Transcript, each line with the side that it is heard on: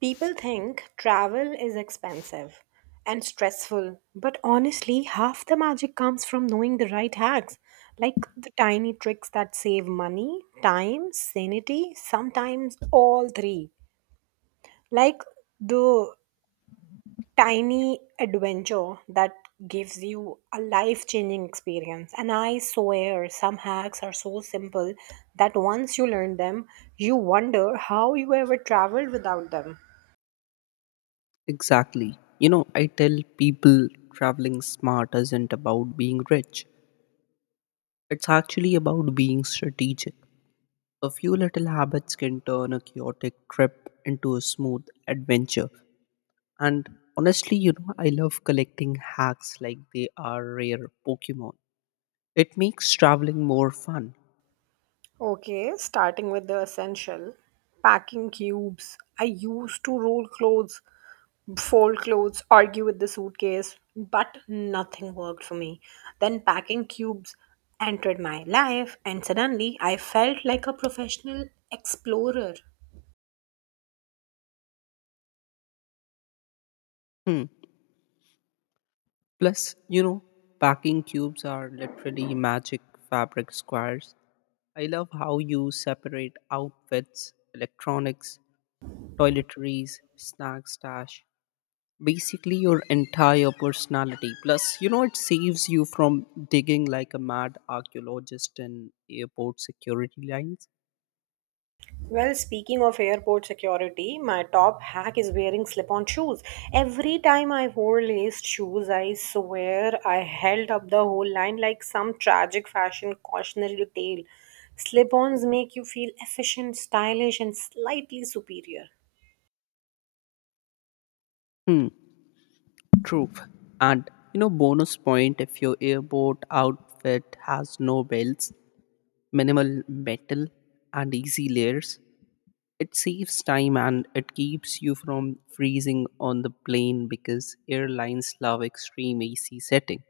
right: People think travel is expensive and stressful, but honestly, half the magic comes from knowing the right hacks, like the tiny tricks that save money, time, sanity, sometimes all three. Like the tiny adventure that gives you a life changing experience. And I swear, some hacks are so simple that once you learn them, you wonder how you ever traveled without them.
left: Exactly. I tell people traveling smart isn't about being rich, it's actually about being strategic. A few little habits can turn a chaotic trip into a smooth adventure. And honestly, I love collecting hacks like they are rare Pokemon. It makes traveling more fun.
right: Okay, starting with the essential packing cubes. I used to roll clothes, fold clothes, argue with the suitcase, but nothing worked for me. Then packing cubes entered my life, and suddenly I felt like a professional explorer.
left: Hmm. Plus, packing cubes are literally magic fabric squares. I love how you separate outfits, electronics, toiletries, snack stash, basically your entire personality. Plus, it saves you from digging like a mad archaeologist in airport security lines.
right: Well, speaking of airport security, my top hack is wearing slip on shoes. Every time I wore laced shoes, I swear I held up the whole line like some tragic fashion cautionary tale. Slip ons make you feel efficient, stylish, and slightly superior.
left: Hmm, true. And, bonus point if your airport outfit has no belts, minimal metal, and easy layers. It saves time and it keeps you from freezing on the plane because airlines love extreme AC setting.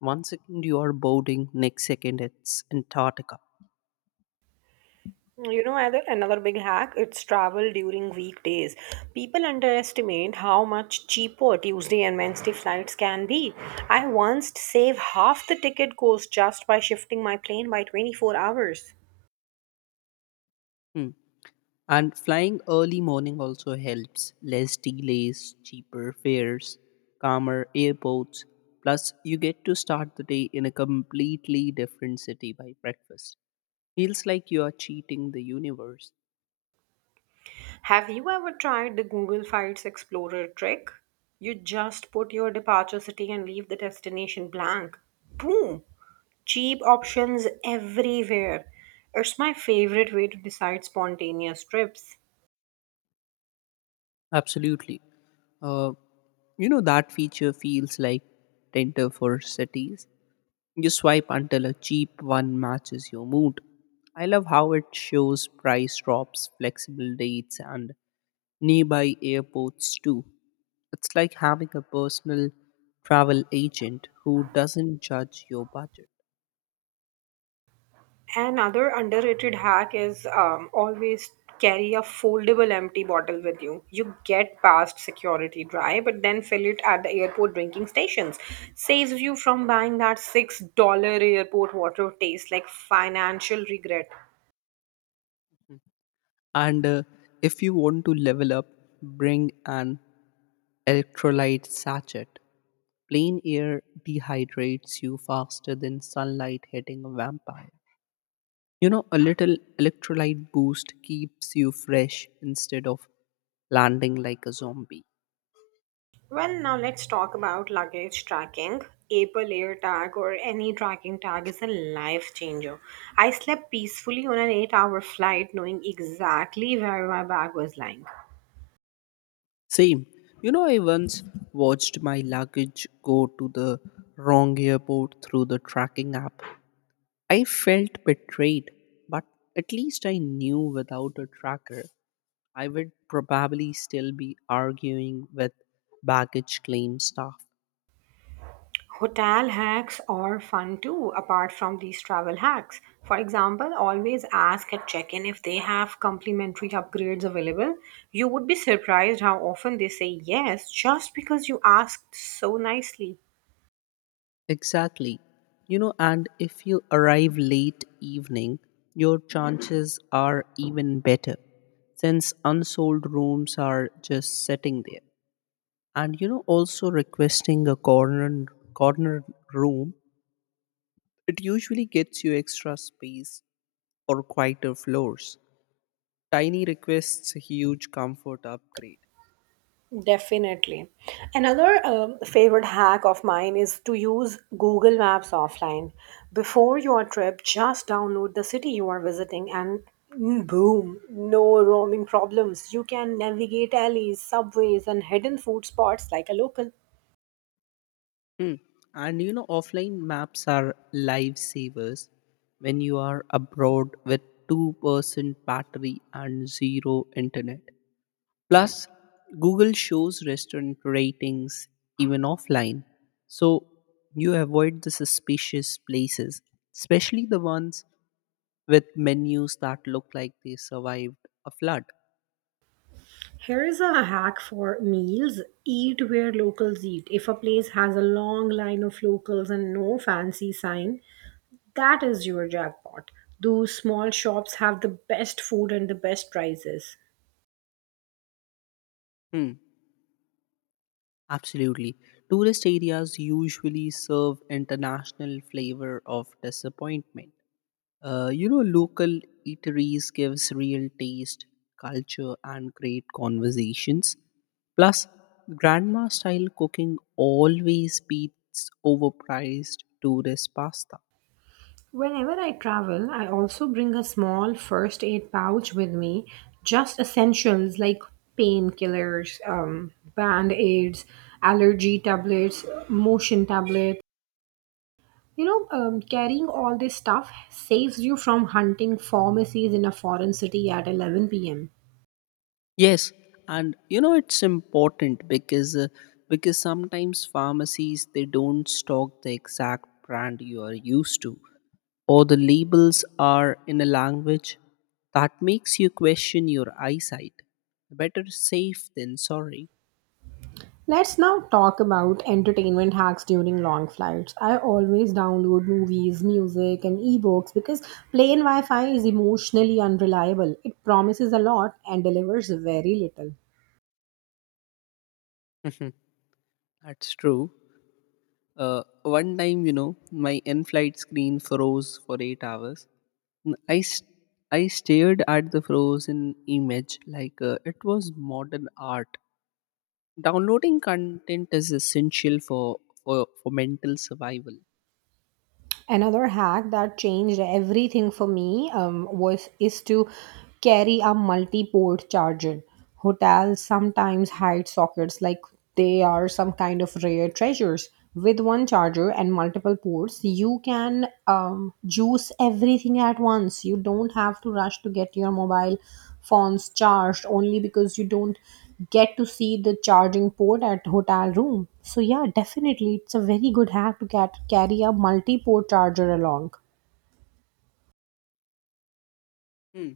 left: One second you are boarding, next second it's Antarctica.
right: You know, Adil, another big hack, it's travel during weekdays. People underestimate how much cheaper Tuesday and Wednesday flights can be. I once saved half the ticket cost just by shifting my plane by 24 hours.
left: Hmm. And flying early morning also helps. Less delays, cheaper fares, calmer airports. Plus, you get to start the day in a completely different city by breakfast. Feels like you are cheating the universe.
right: Have you ever tried the Google Flights Explorer trick? You just put your departure city and leave the destination blank. Boom! Cheap options everywhere. It's my favorite way to decide spontaneous trips.
left: Absolutely. Uh, that feature feels like Tinder for cities. You swipe until a cheap one matches your mood. I love how it shows price drops, flexible dates, and nearby airports too. It's like having a personal travel agent who doesn't judge your budget.
right: Another underrated hack is always carry a foldable empty bottle with you. You get past security dry, but then fill it at the airport drinking stations. Saves you from buying that $6 airport water taste like financial regret.
left: And if you want to level up, bring an electrolyte sachet. Plain air dehydrates you faster than sunlight hitting a vampire. A little electrolyte boost keeps you fresh instead of landing like a zombie.
right: Well, now let's talk about luggage tracking. Apple AirTag or any tracking tag is a life changer. I slept peacefully on an 8-hour flight knowing exactly where my bag was lying.
left: Same. I once watched my luggage go to the wrong airport through the tracking app. I felt betrayed, but at least I knew without a tracker, I would probably still be arguing with baggage claim staff.
right: Hotel hacks are fun too, apart from these travel hacks. For example, always ask at check in if they have complimentary upgrades available. You would be surprised how often they say yes just because you asked so nicely.
left: Exactly. And if you arrive late evening, your chances are even better since unsold rooms are just sitting there. And also requesting a corner room, it usually gets you extra space or quieter floors. Tiny requests, huge comfort upgrade.
right: Definitely. Another favorite hack of mine is to use Google Maps offline. Before your trip, just download the city you are visiting and boom, no roaming problems. You can navigate alleys, subways, and hidden food spots like a local.
left: Mm. And offline maps are lifesavers when you are abroad with 2% battery and zero internet. Plus, Google shows restaurant ratings even offline. So you avoid the suspicious places, especially the ones with menus that look like they survived a flood.
right: Here is a hack for meals. Eat where locals eat. If a place has a long line of locals and no fancy sign, that is your jackpot. Those small shops have the best food and the best prices.
left: Hmm. Absolutely. Tourist areas usually serve international flavor of disappointment. Local eateries gives real taste, culture, and great conversations. Plus, grandma style cooking always beats overpriced tourist pasta.
right: Whenever I travel, I also bring a small first aid pouch with me, just essentials like painkillers, band aids, allergy tablets, motion tablets. Carrying all this stuff saves you from hunting pharmacies in a foreign city at 11 p.m.
left: Yes, and it's important because sometimes pharmacies they don't stock the exact brand you are used to, or the labels are in a language that makes you question your eyesight. Better safe than sorry.
right: Let's now talk about entertainment hacks during long flights. I always download movies, music, and ebooks because plane Wi Fi is emotionally unreliable. It promises a lot and delivers very little.
left: Mhm. That's true. One time, my in-flight screen froze for 8 hours. N- I s- I stared at the frozen image like it was modern art. Downloading content is essential for mental survival.
right: Another hack that changed everything for me, was is to carry a multi-port charger. Hotels sometimes hide sockets like they are some kind of rare treasures. With one charger and multiple ports you can juice everything at once. You don't have to rush to get your mobile phones charged only because you don't get to see the charging port at hotel room. So yeah, definitely it's a very good hack to get carry a multi-port charger along.
left: Hmm.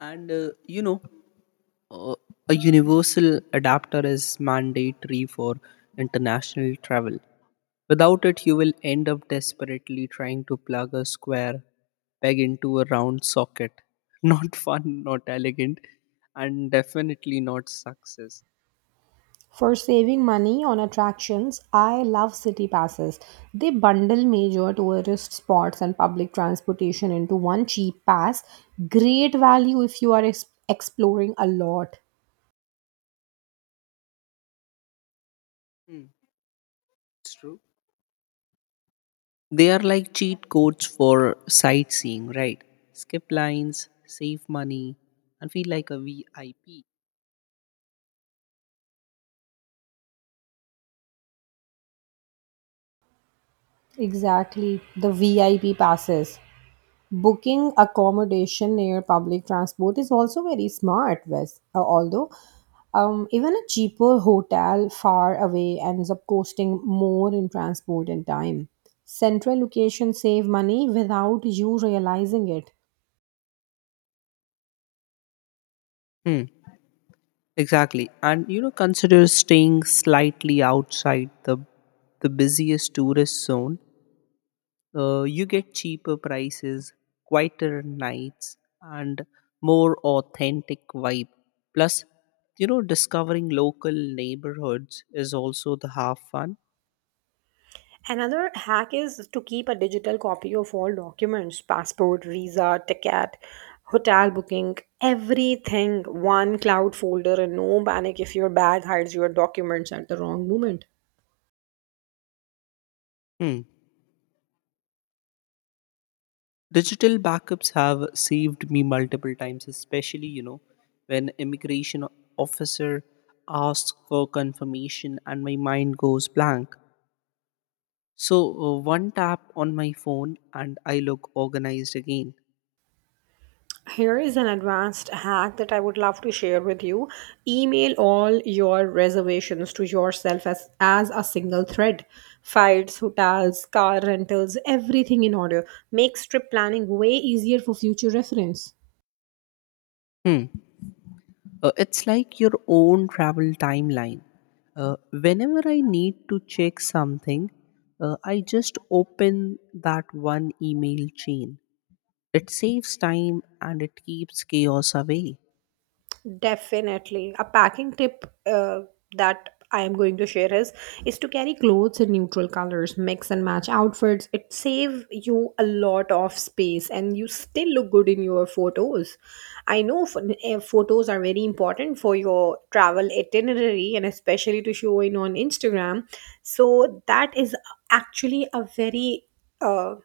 left: And you know. Uh, a universal adapter is mandatory for international travel. Without it, you will end up desperately trying to plug a square peg into a round socket. Not fun, not elegant, and definitely not success.
right: For saving money on attractions, I love city passes. They bundle major tourist spots and public transportation into one cheap pass. Great value if you are exploring a lot.
left: Hmm, it's true. They are like cheat codes for sightseeing, right? Skip lines, save money, and feel like a VIP.
right: Exactly, the VIP passes. Booking accommodation near public transport is also very smart, Wes. Although, even a cheaper hotel far away ends up costing more in transport and time. Central locations save money without you realizing it.
left: Hmm. Exactly. And consider staying slightly outside the busiest tourist zone. You get cheaper prices, quieter nights, and more authentic vibe. Plus, discovering local neighborhoods is also the half fun.
right: Another hack is to keep a digital copy of all documents: passport, visa, ticket, hotel booking, everything one cloud folder, and no panic if your bag hides your documents at the wrong moment.
left: Hmm. Digital backups have saved me multiple times, especially when immigration officer asks for confirmation and my mind goes blank. So, one tap on my phone and I look organized again.
right: Here is an advanced hack that I would love to share with you. Email all your reservations to yourself as a single thread. Flights, hotels, car rentals, everything in order. Makes trip planning way easier for future reference.
left: Hmm. It's like your own travel timeline. Whenever I need to check something, I just open that one email chain. It saves time and it keeps chaos away.
right: Definitely. A packing tip that I am going to share is to carry clothes in neutral colors, mix and match outfits. It save you a lot of space and you still look good in your photos. I know photos are very important for your travel itinerary and especially to show in on Instagram. So that is actually a very uh,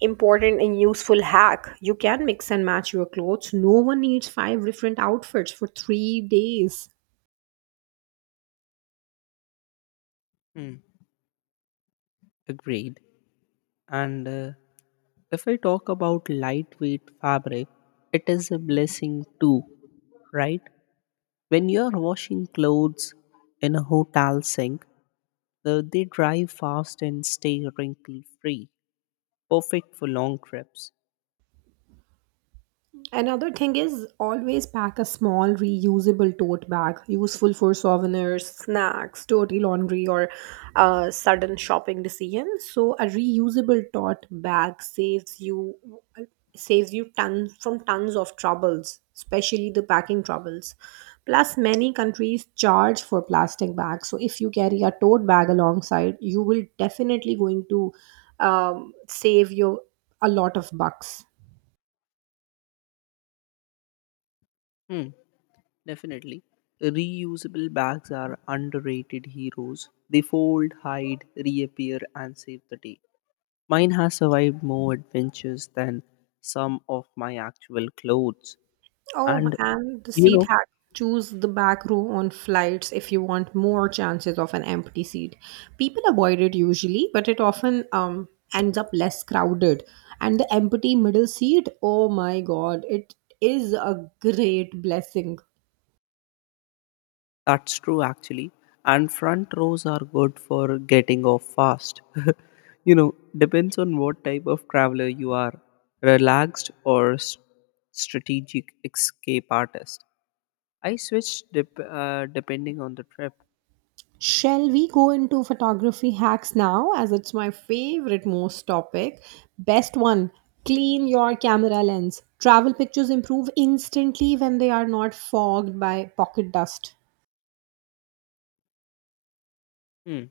right: important and useful hack. You can mix and match your clothes. No one needs five different outfits for 3 days.
left: Hmm. Agreed. And if I talk about lightweight fabric, it is a blessing too, right? When you're washing clothes in a hotel sink, they dry fast and stay wrinkle free, perfect for long trips.
right: Another thing is always pack a small reusable tote bag, useful for souvenirs, snacks, dirty laundry, or sudden shopping decisions. So a reusable tote bag saves you tons from tons of troubles, especially the packing troubles. Plus, many countries charge for plastic bags. So if you carry a tote bag alongside, you will definitely going to save you a lot of bucks.
left: Hmm, definitely. Reusable bags are underrated heroes. They fold, hide, reappear, and save the day. Mine has survived more adventures than some of my actual clothes.
right: Oh,
left: And
right: and the
left: you
right: seat
left: know,
right: hack. Choose the back row on flights if you want more chances of an empty seat. People avoid it usually, but it often ends up less crowded. And the empty middle seat, oh my god, it is a great blessing.
left: That's true, actually. And front rows are good for getting off fast. Depends on what type of traveler you are, relaxed or strategic escape artist. I switched depending on the trip.
right: Shall we go into photography hacks now, as it's my favorite most topic? Best one, clean your camera lens. Travel pictures improve instantly when they are not fogged by pocket dust.
left: Hmm.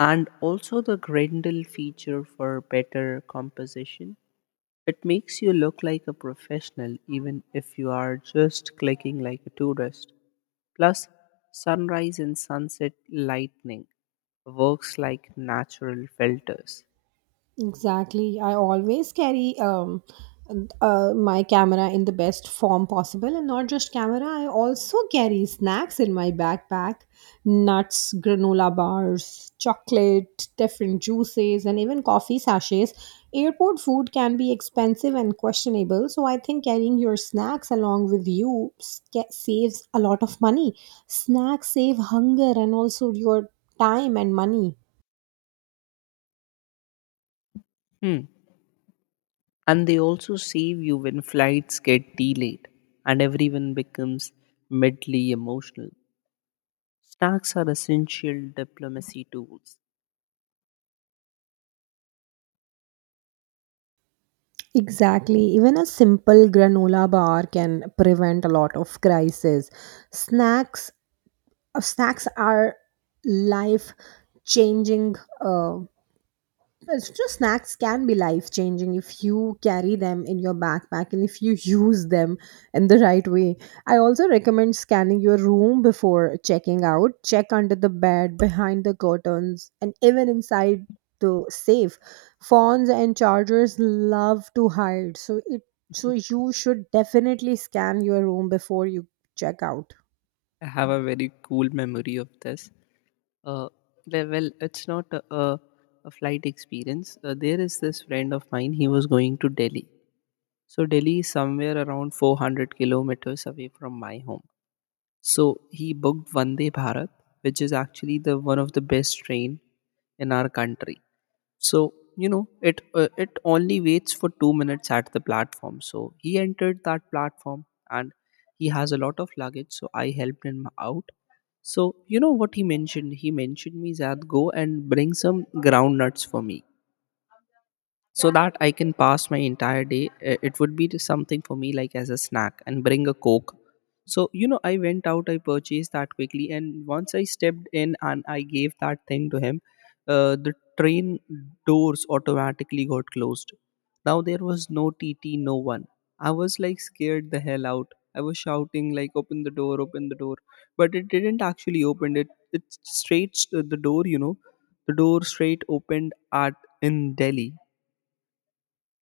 left: And also the Grendel feature for better composition. It makes you look like a professional even if you are just clicking like a tourist. Plus, sunrise and sunset lightning works like natural filters.
right: Exactly. I always carry my camera in the best form possible, and not just camera. I also carry snacks in my backpack, nuts, granola bars, chocolate, different juices, and even coffee sachets. Airport food can be expensive and questionable, so I think carrying your snacks along with you saves a lot of money. Snacks save hunger and also your time and money.
left: Hmm. And they also save you when flights get delayed and everyone becomes medley emotional. Snacks are essential diplomacy tools.
right: Exactly. Even a simple granola bar can prevent a lot of crises. Snacks, snacks are life changing. Uh, Extra snacks can be life changing if you carry them in your backpack and if you use them in the right way. I also recommend scanning your room before checking out. Check under the bed, behind the curtains, and even inside the safe. Phones and chargers love to hide, so you should definitely scan your room before you check out.
left: I have a very cool memory of this. Uh, well, it's not a flight experience. There is this friend of mine, he was going to Delhi. So, Delhi is somewhere around 400 kilometers away from my home. So he booked Vande Bharat, which is actually the one of the best train in our country. So it it only waits for 2 minutes at the platform. So he entered that platform and he has a lot of luggage. So I helped him out. So you know what he mentioned? He mentioned me that go and bring some ground nuts for me so that I can pass my entire day. It would be something for me like as a snack, and bring a Coke. So, I went out, I purchased that quickly. And once I stepped in and I gave that thing to him, the train doors automatically got closed. Now there was no TT, no one. I was like scared the hell out. I was shouting like, "Open the door! Open the door!" But it didn't actually open it. It straight the door, the door straight opened at in Delhi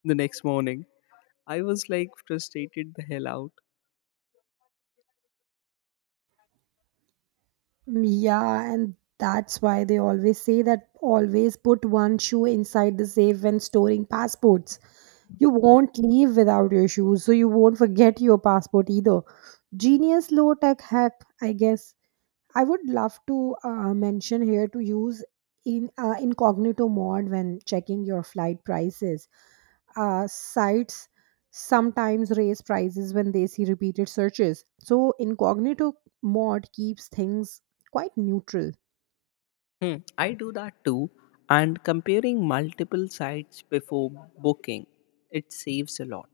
left: the next morning. I was like frustrated the hell out.
right: Yeah, and that's why they always say that always put one shoe inside the safe when storing passports. You won't leave without your shoes, so you won't forget your passport either. Genius low tech hack, I guess. I would love to mention here to use in incognito mode when checking your flight prices. Sites sometimes raise prices when they see repeated searches. So incognito mode keeps things quite neutral.
left: Hmm, I do that too. And comparing multiple sites before booking, it saves a lot.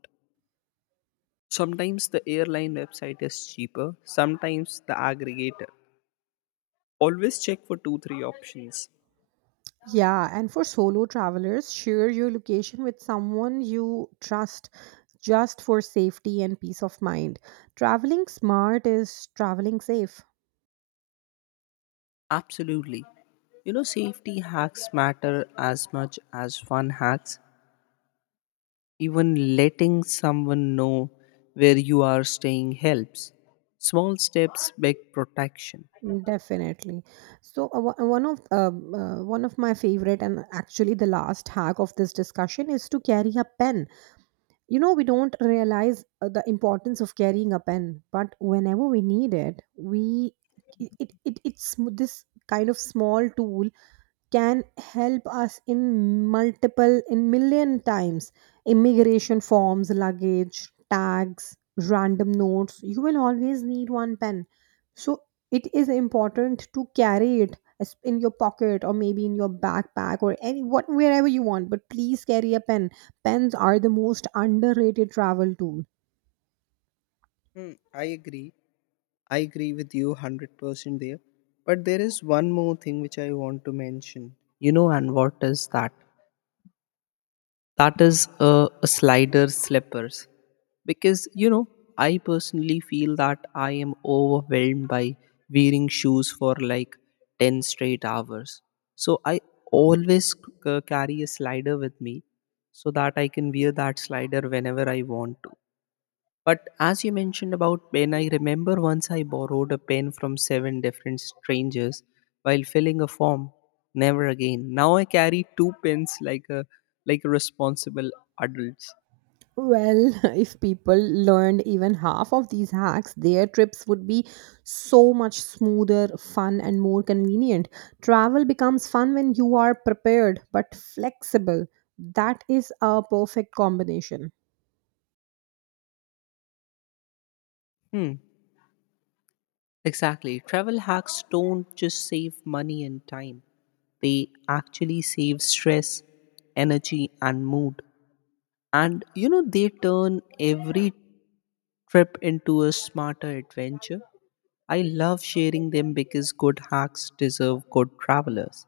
left: Sometimes the airline website is cheaper, sometimes the aggregator. Always check for two, three options.
right: Yeah, and for solo travelers, share your location with someone you trust just for safety and peace of mind. Traveling smart is traveling safe.
left: Absolutely. Safety hacks matter as much as fun hacks. Even letting someone know where you are staying helps. Small steps, big protection.
right: Definitely. So one of my favorite and actually the last hack of this discussion is to carry a pen. You know, we don't realize the importance of carrying a pen, but whenever we need it, we it, it, it it's sm- this kind of small tool can help us in multiple in million times. Immigration forms, luggage tags, random notes, you will always need one pen. So it is important to carry it in your pocket or maybe in your backpack or any what wherever you want, but please carry a pen. Pens are the most underrated travel tool.
left: Hmm, I agree. I agree with you 100% there. But there is one more thing which I want to mention. And what is that? That is a slider slippers. Because, I personally feel that I am overwhelmed by wearing shoes for like 10 straight hours. So I always carry a slider with me so that I can wear that slider whenever I want to. But as you mentioned about pen, I remember once I borrowed a pen from 7 different strangers while filling a form. Never again. Now I carry two pens like a responsible adults.
right: Well, if people learned even half of these hacks, their trips would be so much smoother, fun, and more convenient. Travel becomes fun when you are prepared but flexible. That is a perfect combination.
left: Hmm. Exactly. Travel hacks don't just save money and time. They actually save stress, energy and mood. And they turn every trip into a smarter adventure. I love sharing them because good hacks deserve good travelers.